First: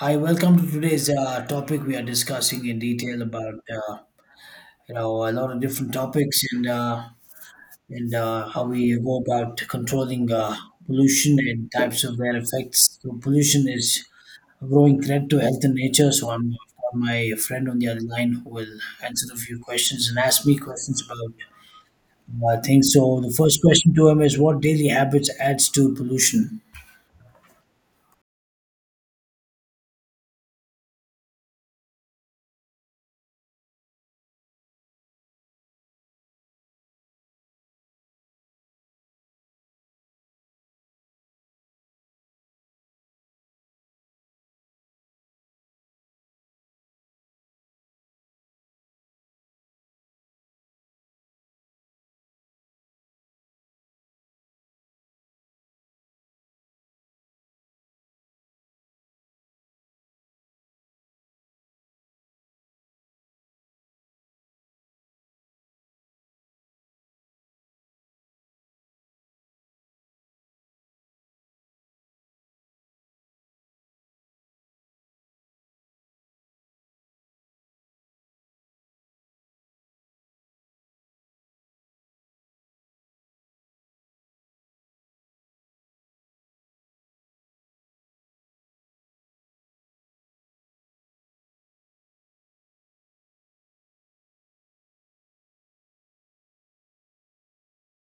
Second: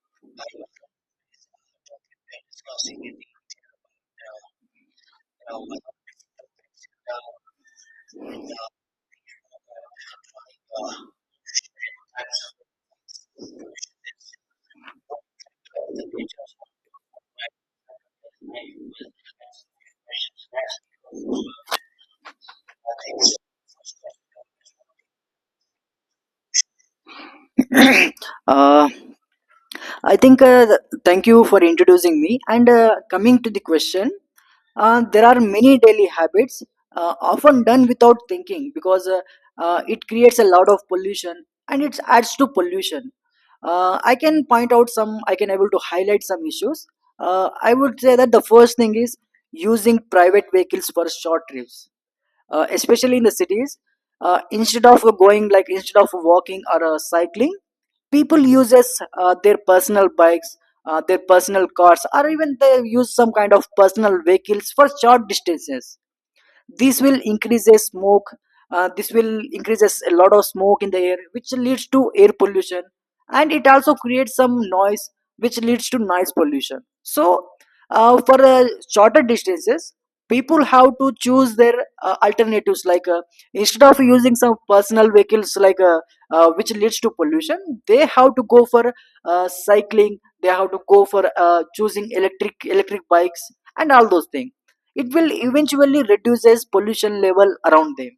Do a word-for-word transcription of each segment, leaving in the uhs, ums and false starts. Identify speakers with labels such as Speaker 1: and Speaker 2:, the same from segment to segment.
Speaker 1: Hi, welcome to
Speaker 2: Like
Speaker 1: today's uh, topic. We are discussing in
Speaker 2: discussing in
Speaker 1: detail
Speaker 2: the,
Speaker 1: about uh,
Speaker 2: uh,
Speaker 1: you know a lot of
Speaker 2: you know,
Speaker 1: different topics and uh,
Speaker 2: uh,
Speaker 1: and uh, how we go about controlling uh,
Speaker 2: uh,
Speaker 1: pollution and types of their
Speaker 2: types
Speaker 1: effects. So pollution
Speaker 2: of
Speaker 1: is a growing threat to health and
Speaker 2: the
Speaker 1: nature. So I'm
Speaker 2: details of
Speaker 1: I've got my friend on the other line who will
Speaker 2: the
Speaker 1: answer a few questions and ask me questions about uh, things. So the first question to him is, what daily habits adds to pollution?
Speaker 2: I think uh, I think uh, th- thank you for introducing me. And uh, coming to the question, uh, there are many daily habits uh, often done without thinking because uh, uh, it creates a lot of pollution and it adds to pollution. Uh, I can point out some I can able to highlight some issues uh, I would say that the first thing is using private vehicles for short trips, uh, especially in the cities, uh, instead of going like instead of walking or uh, cycling. People uses uh, their personal bikes, uh, their personal cars, or even they use some kind of personal vehicles for short distances. this will increase the smoke uh, this will increases a lot of smoke in the air, which leads to air pollution, and it also creates some noise, which leads to noise pollution. So uh, for uh, shorter distances, people have to choose their uh, alternatives, like uh, instead of using some personal vehicles like uh, uh, which leads to pollution. They have to go for uh, cycling. They have to go for uh, choosing electric electric bikes and all those things. It will eventually reduces pollution level around them.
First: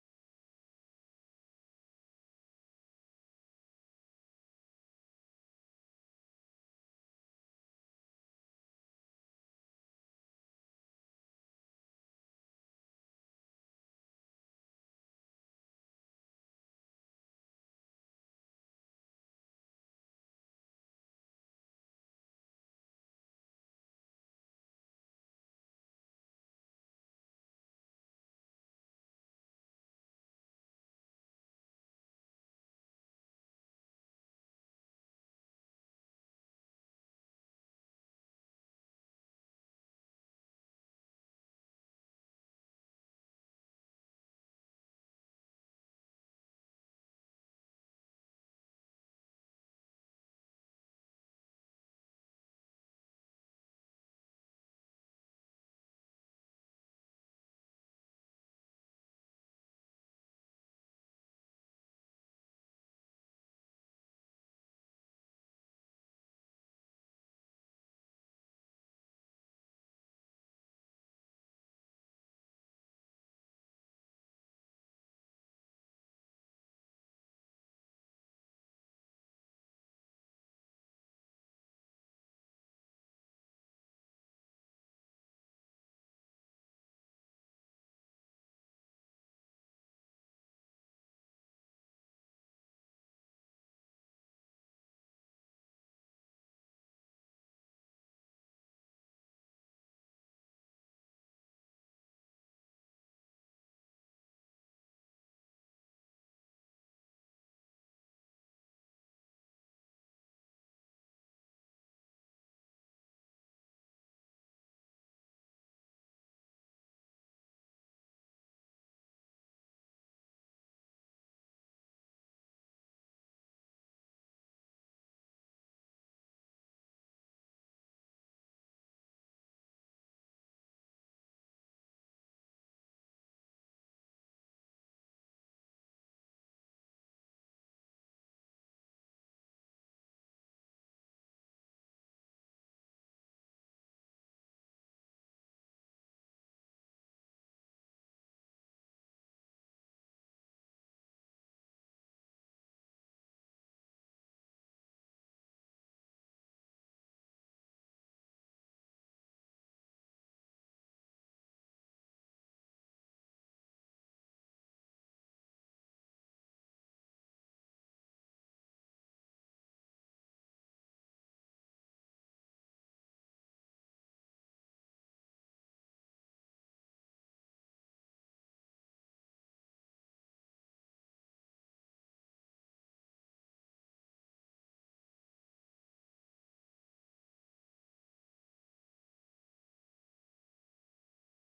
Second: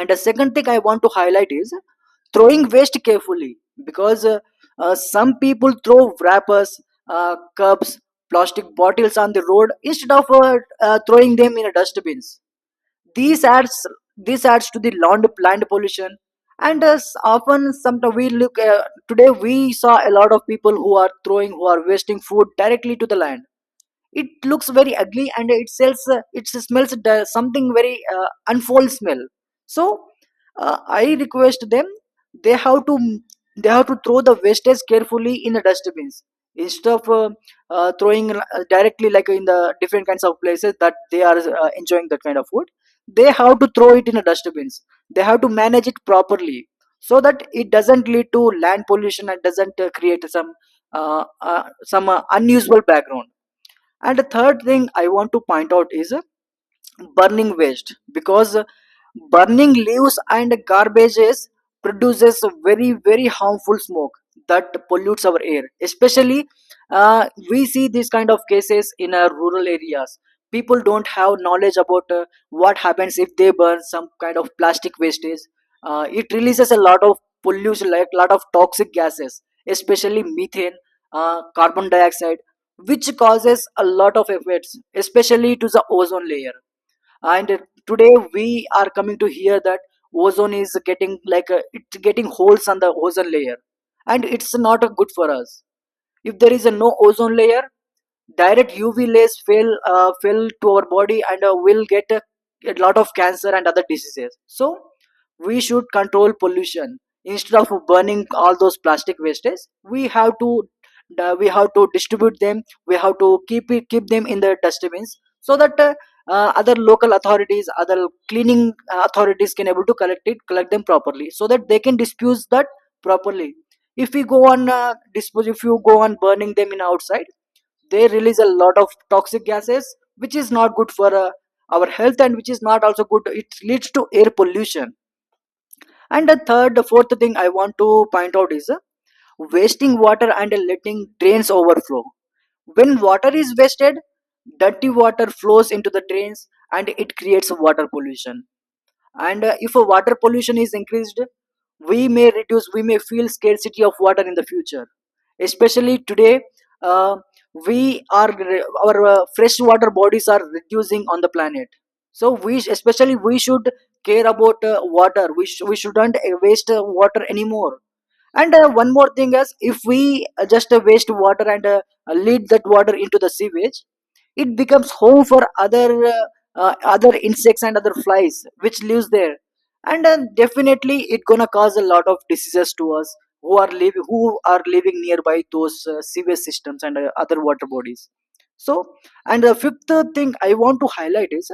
Speaker 2: And the second thing I want to highlight is throwing waste carefully, because uh, uh, some people throw wrappers, uh, cups, plastic bottles on the road instead of uh, uh, throwing them in a dustbins. These adds This adds to the land land pollution. And uh, s- often sometimes we look, uh, today we saw a lot of people who are throwing who are wasting food directly to the land. It looks very ugly and it sells uh, it smells the- something very uh, unfold smell. So uh, I request them, they have to, they have to throw the wastage carefully in the dustbins instead of uh, uh, throwing uh, directly like in the different kinds of places that they are uh, enjoying that kind of food. They have to throw it in the dustbins. They have to manage it properly so that it doesn't lead to land pollution and doesn't uh, create some uh, uh, some uh, unusable background. And the third thing I want to point out is uh, burning waste, because uh, burning leaves and garbages produces very very harmful smoke that pollutes our air. Especially uh, we see these kind of cases in our rural areas. People don't have knowledge about uh, what happens if they burn some kind of plastic wastage. Uh, it releases a lot of pollution, like a lot of toxic gases, especially methane, uh, carbon dioxide, which causes a lot of effects especially to the ozone layer. And uh, today we are coming to hear that ozone is getting like uh, it's getting holes on the ozone layer, and it's not uh, good for us. If there is a no ozone layer, direct U V rays fail uh, fail to our body and uh, will get a, a lot of cancer and other diseases. So we should control pollution instead of burning all those plastic wastes. We have to uh, we have to distribute them. We have to keep it keep them in the dustbins so that. Uh, uh, other local authorities, other cleaning uh, authorities can able to collect it, collect them properly, so that they can dispose that properly. If we go on uh, dispose if you go on burning them in outside, they release a lot of toxic gases, which is not good for uh, our health, and which is not also good, it leads to air pollution. And the third the fourth thing I want to point out is uh, wasting water and letting drains overflow. When water is wasted, dirty water flows into the drains and it creates water pollution. And uh, if uh, water pollution is increased, we may reduce we may feel scarcity of water in the future. Especially today, uh, we are our uh, freshwater bodies are reducing on the planet. So we, especially we should care about uh, water. We, sh- we shouldn't uh, waste uh, water anymore. And uh, one more thing is, if we uh, just uh, waste water and uh, lead that water into the sewage, it becomes home for other uh, uh, other insects and other flies which lives there. And uh, definitely it gonna cause a lot of diseases to us who are living who are living nearby those uh, sewage systems and uh, other water bodies. So, and the fifth thing I want to highlight is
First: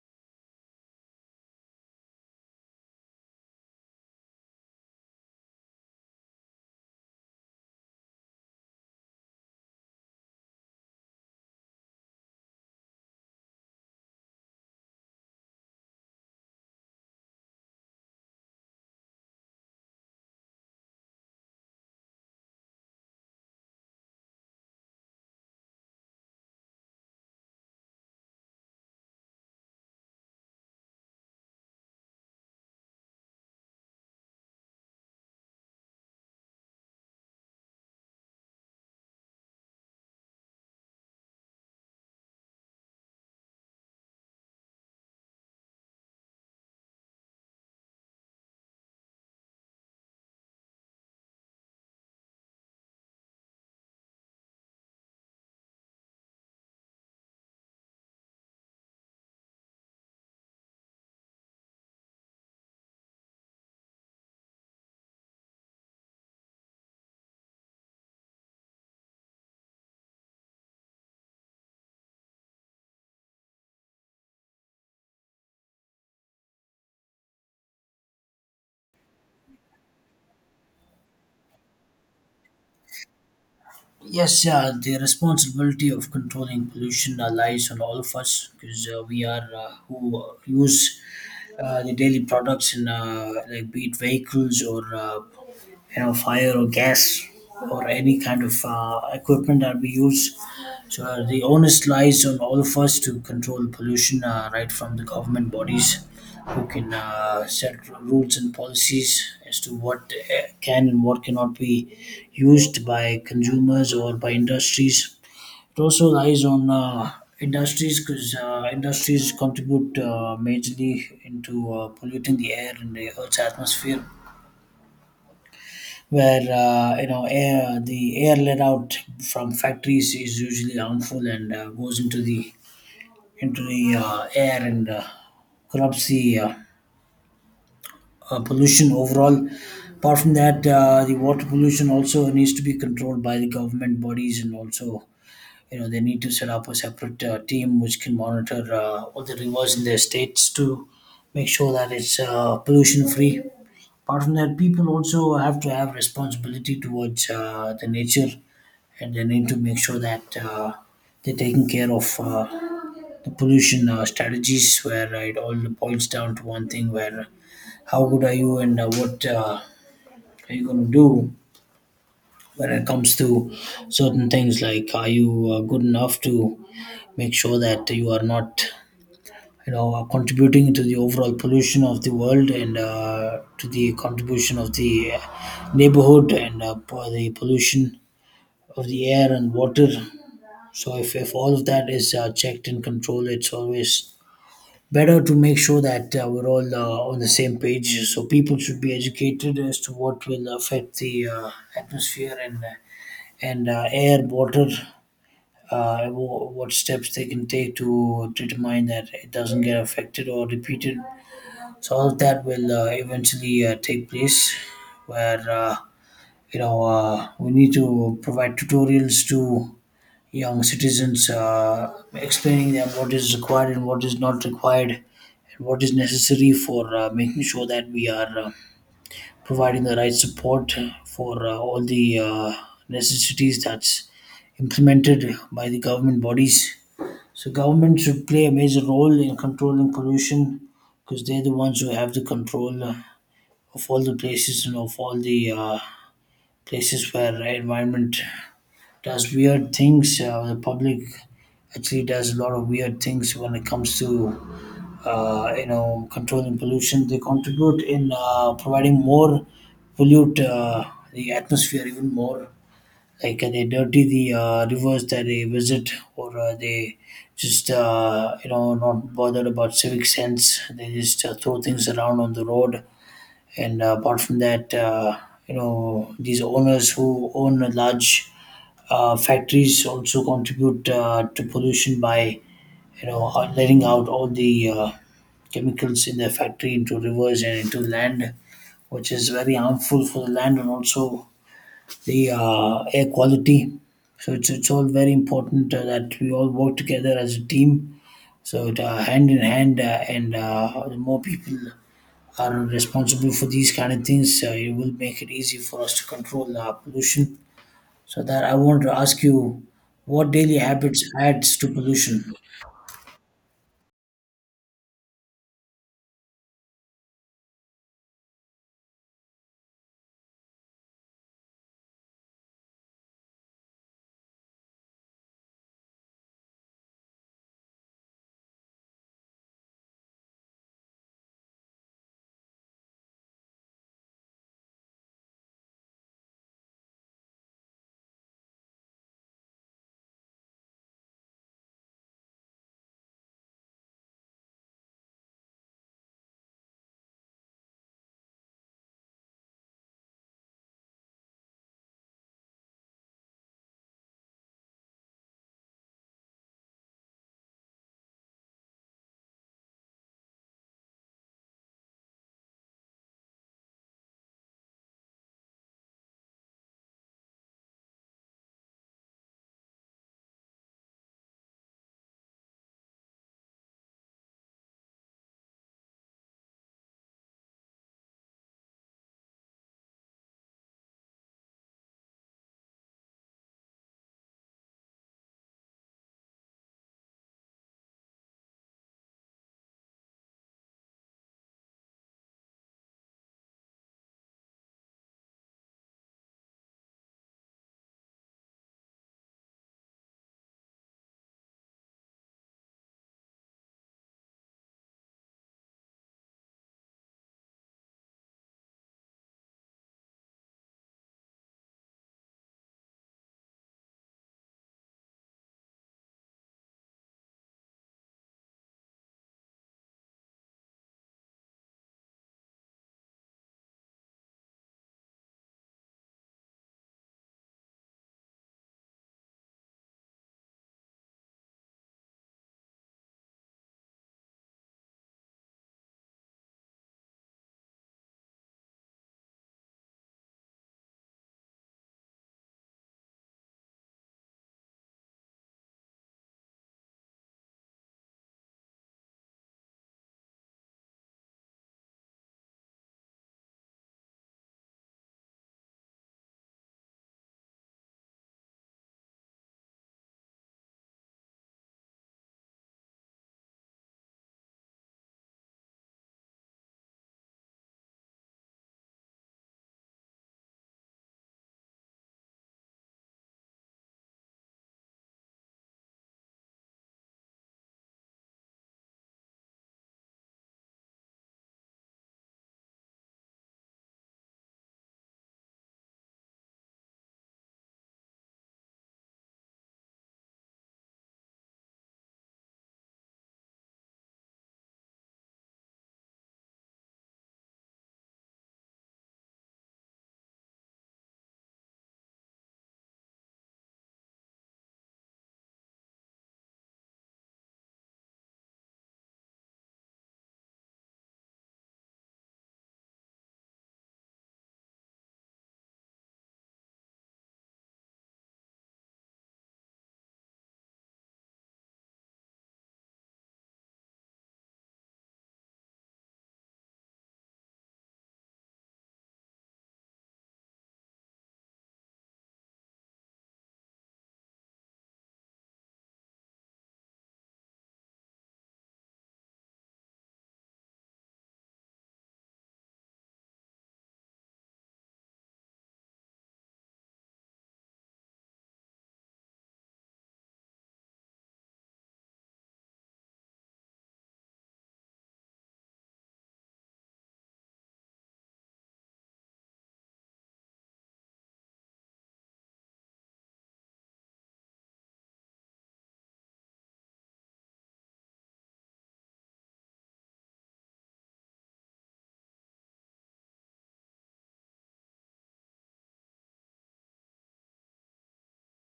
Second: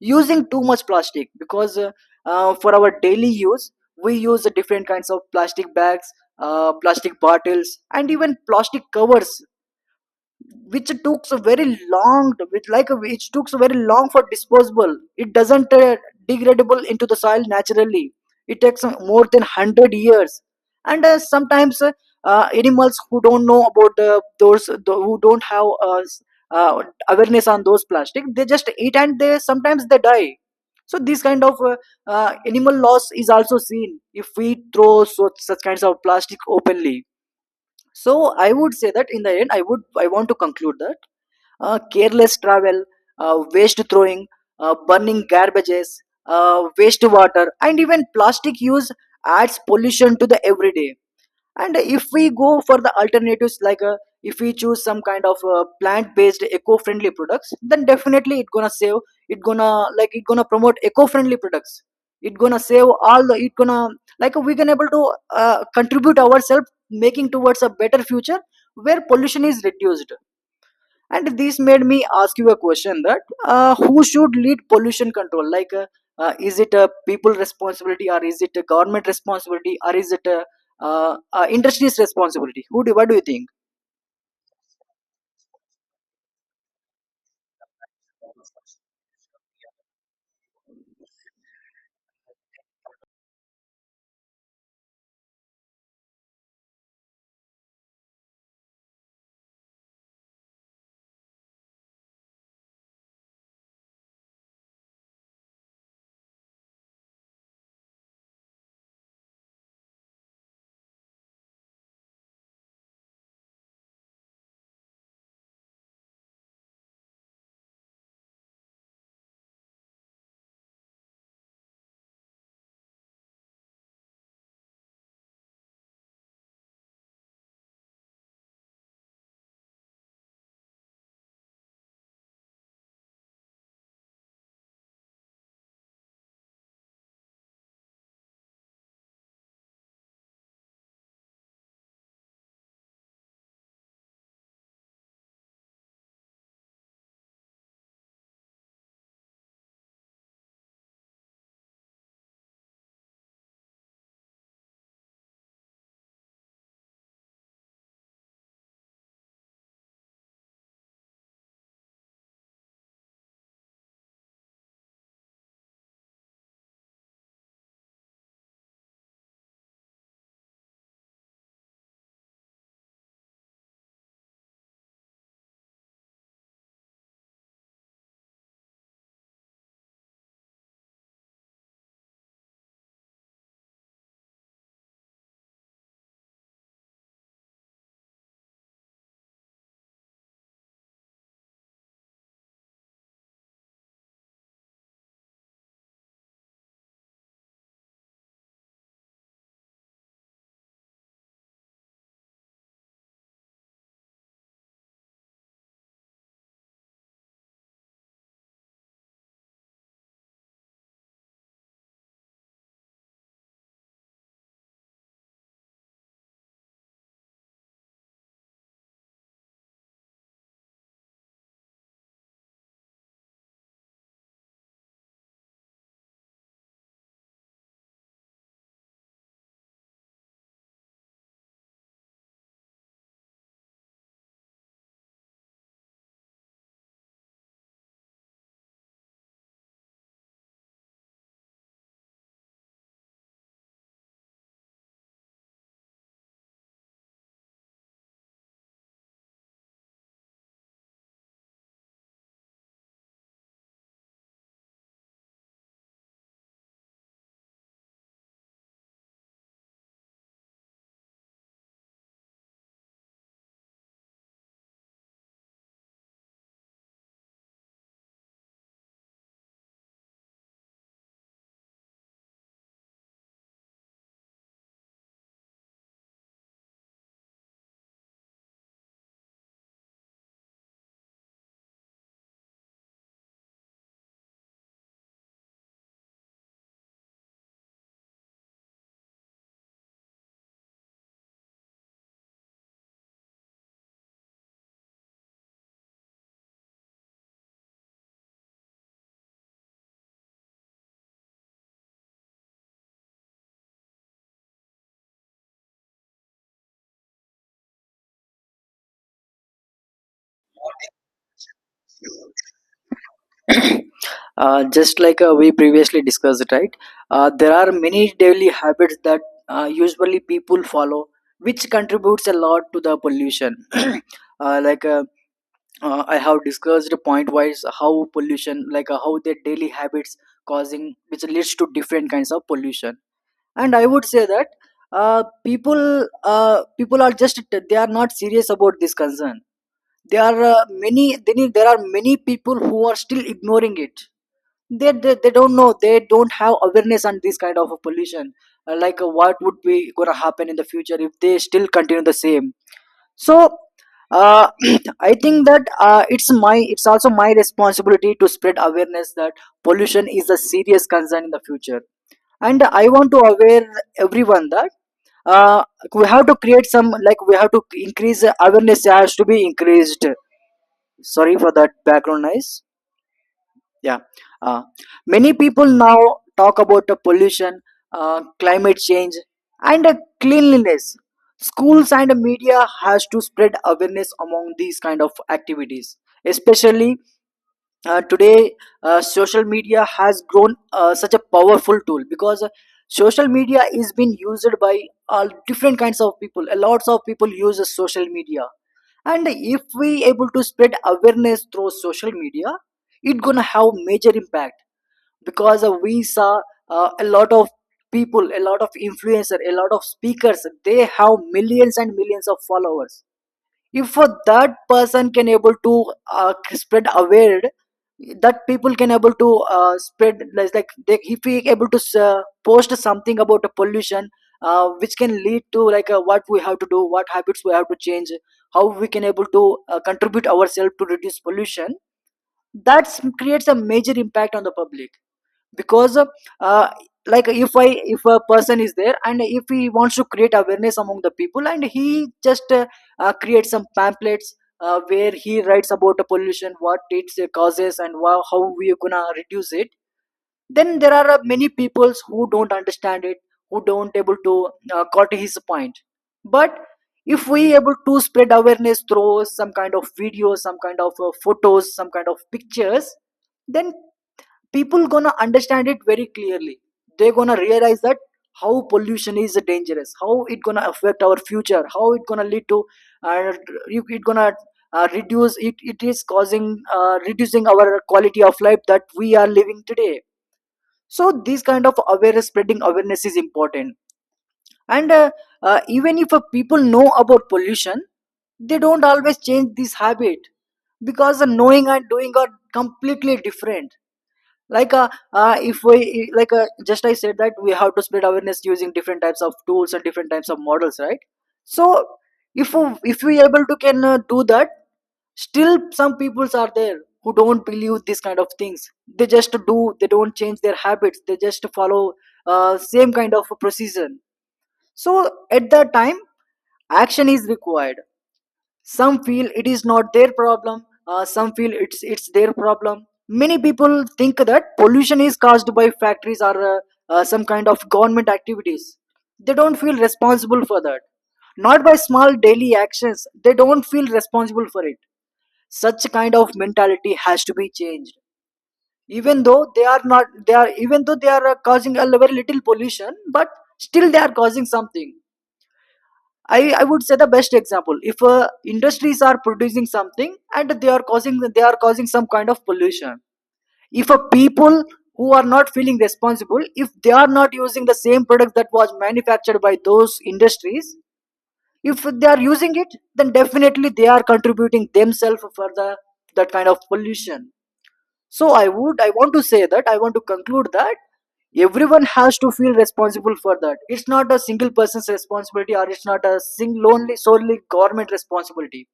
Speaker 2: using too much plastic, because uh, uh, for our daily use, we use different kinds of plastic bags, uh, plastic bottles, and even plastic covers, which took so very long which like uh, which took so very long for disposable. It doesn't uh, degradable into the soil naturally. It takes uh, more than one hundred years. And uh, sometimes uh, uh, animals who don't know about uh, those tho- who don't have uh, s- uh, awareness on those plastic, they just eat and they sometimes they die. So this kind of uh, uh, animal loss is also seen if we throw so, such kinds of plastic openly. So I would say that in the end, i would I want to conclude that uh, careless travel, uh, waste throwing, uh, burning garbages, uh, wastewater, and even plastic use adds pollution to the everyday. And if we go for the alternatives, like uh, if we choose some kind of uh, plant-based eco-friendly products, then definitely it gonna save. It gonna like it gonna promote eco-friendly products. It gonna save all the. It gonna like we can able to uh, contribute ourselves making towards a better future where pollution is reduced. And this made me ask you a question that uh, who should lead pollution control, like uh, uh, is it a people responsibility, or is it a government responsibility, or is it a uh, uh, industry's responsibility? Who do what do you think?
Speaker 1: Yes, uh, the responsibility of controlling pollution uh, lies on all of us because uh, we are uh, who use uh, the daily products in uh, like be it vehicles or uh, you know fire or gas or any kind of uh, equipment that we use. So uh, the onus lies on all of us to control pollution, uh, right from the government bodies who can uh, set rules and policies as to what uh, can and what cannot be used by consumers or by industries. It also lies on uh, industries because uh, industries contribute uh, majorly into uh, polluting the air and the Earth's atmosphere. Where uh, you know air, the air let out from factories is usually harmful and uh, goes into the into the uh, air and uh, corrupts the uh, uh, pollution overall. Apart from that, uh, the water pollution also needs to be controlled by the government bodies and also you know they need to set up a separate uh, team which can monitor uh, all the rivers in their states to make sure that it's uh, pollution free. Apart from that, people also have to have responsibility towards uh, the nature, and they need to make sure that uh, they're taking care of uh, the pollution uh, strategies, where uh, it all boils down to one thing: where how good are you, and uh, what uh, are you going to do when it comes to certain things. Like are you uh, good enough to make sure that you are not you know uh, contributing to the overall pollution of the world, and uh, to the contribution of the uh, neighborhood, and uh, po- the pollution of the air and water? So if, if all of that is uh, checked and controlled, it's always better to make sure that uh, we're all uh, on the same page. So people should be educated as to what will affect the uh, atmosphere, and uh, and uh, air, water, uh, wh- what steps they can take to determine that it doesn't get affected or repeated. So all of that will uh, eventually uh, take place, where uh, you know uh, we need to provide tutorials to young citizens, uh, explaining them what is required and what is not required, and what is necessary for uh, making sure that we are Uh, providing the right support for uh, all the uh, necessities that's implemented by the government bodies. So government should play a major role in controlling pollution because they're the ones who have the control uh, of all the places and of all the uh, places where environment does weird things. Uh, the public actually does a lot of weird things when it comes to uh, you know controlling pollution. They contribute in uh, providing more pollute uh, the atmosphere even more. Like uh, they dirty the uh, rivers that they visit, or uh, they just uh, you know not bothered about civic sense. They just uh, throw things around on the road. And uh, apart from that, uh, you know these owners who own large uh, factories also contribute uh, to pollution by you know uh, letting out all the uh, chemicals in the factory into rivers and into land, which is very harmful for the land and also the uh, air quality. So it's it's all very important uh, that we all work together as a team. So it, uh, hand in hand, uh, and uh, the more people are responsible for these kind of things, uh, it will make it easy for us to control uh, pollution. So that I want to ask you, what daily habits adds to pollution?
Speaker 2: uh, just like uh, We previously discussed, right? Uh, there are many daily habits that uh, usually people follow, which contributes a lot to the pollution. uh, like uh, uh, I have discussed point wise how pollution like uh, how their daily habits causing, which leads to different kinds of pollution. And I would say that uh, people uh, people are just, they are not serious about this concern. There are uh, many they need- there are many people who are still ignoring it. They, they they don't know, they don't have awareness on this kind of a pollution. Uh, like uh, what would be gonna happen in the future if they still continue the same? So uh, I think that uh, it's my it's also my responsibility to spread awareness that pollution is a serious concern in the future. And I want to aware everyone that uh, we have to create some like we have to increase awareness, has to be increased. Sorry for that background noise. Yeah. Uh, Many people now talk about the pollution, uh, climate change, and uh, cleanliness. Schools and media has to spread awareness among these kind of activities, especially uh, today. Uh, social media has grown uh, such a powerful tool, because uh, social media is being used by all different kinds of people, a lots of people use social media. And if we able to spread awareness through social media, it gonna have major impact, because uh, we saw uh, a lot of people, a lot of influencer, a lot of speakers, they have millions and millions of followers. If for that person can able to uh, spread aware that people can able to uh, spread like like they, if we able to uh, post something about the pollution, uh, which can lead to like uh, what we have to do, what habits we have to change, how we can able to uh, contribute ourselves to reduce pollution, that creates a major impact on the public. Because uh, like if I if a person is there and if he wants to create awareness among the people, and he just uh, uh, creates some pamphlets, uh, where he writes about the pollution, what it causes and wha- how we are gonna reduce it, then there are uh, many peoples who don't understand it, who don't able to uh, got his point. But if we able to spread awareness through some kind of videos, some kind of uh, photos, some kind of pictures, then people gonna understand it very clearly. They gonna realize that how pollution is dangerous, how it gonna affect our future, how it gonna lead to uh, you- it gonna uh, reduce it it is causing uh, reducing our quality of life that we are living today. So this kind of awareness, spreading awareness is important. And uh, uh, even if uh, people know about pollution, they don't always change this habit, because the knowing and doing are completely different. Like uh, uh if we like uh, Just I said that we have to spread awareness using different types of tools and different types of models, right? So if we- if we able to can uh, do that, still some peoples are there who don't believe these kind of things. They just do they don't change their habits, they just follow uh, same kind of procedure. So at that time, action is required. Some feel it is not their problem, uh, some feel it's it's their problem. Many people think that pollution is caused by factories, or uh, uh, some kind of government activities. They don't feel responsible for that, not by small daily actions. They don't feel responsible for it. Such kind of mentality has to be changed. Even though they are not they are even though they are uh, causing a very little pollution, but still they are causing something. I, I would say the best example: if uh, industries are producing something and they are causing they are causing some kind of pollution, if a people who are not feeling responsible, if they are not using the same product that was manufactured by those industries, if they are using it, then definitely they are contributing themselves for the that kind of pollution. So i would I want to say that I want to conclude that everyone has to feel responsible for that. It's not a single person's responsibility, or it's not a single only solely government responsibility.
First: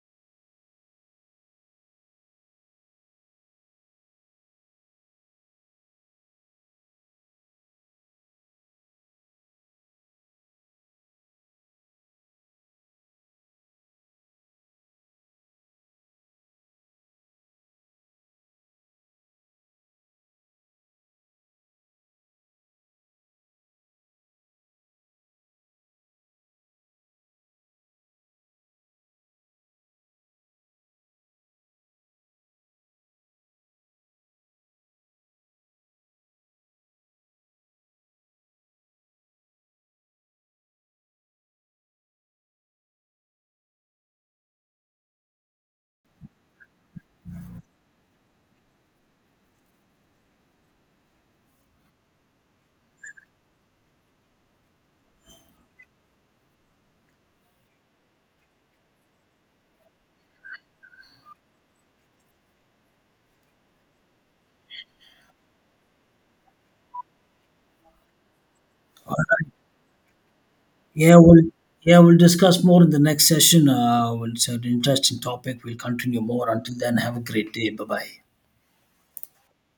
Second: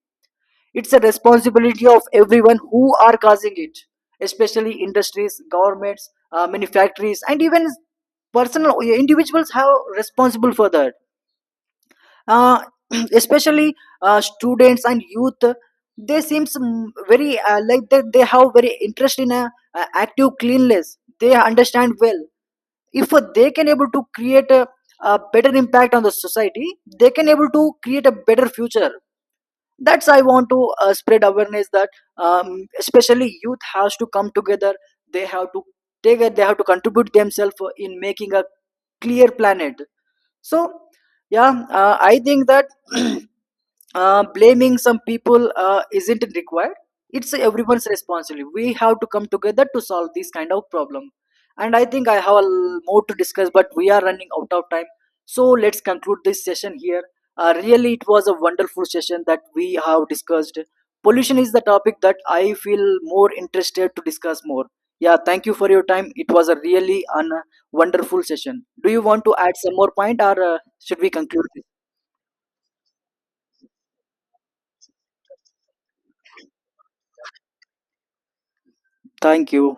Speaker 2: It's a responsibility of everyone who are causing it, especially industries, governments, uh, many factories, and even personal individuals have responsible for that. uh, Especially uh, students and youth, they seems mm, very uh, like that they have very interest in a, uh, active cleanliness, they understand well. If uh, they can able to create a, a better impact on the society, they can able to create a better future. That's I want to uh, spread awareness that um, especially youth has to come together. They have to take it. They have to contribute themselves in making a clear planet. So, yeah, uh, I think that uh, blaming some people uh, isn't required. It's everyone's responsibility. We have to come together to solve this kind of problem. And I think I have a l- more to discuss, but we are running out of time. So let's conclude this session here. Uh, really, it was a wonderful session that we have discussed. Pollution is the topic that I feel more interested to discuss more. Yeah, thank you for your time. It was a really an wonderful session. Do you want to add some more point, or uh, should we
Speaker 1: Yeah,
Speaker 2: conclude?
Speaker 1: we'll yeah we'll discuss more in the next session. Uh, well, it's an interesting topic. We'll continue more. Until then, have a great day. Bye bye.
Speaker 2: Thank you.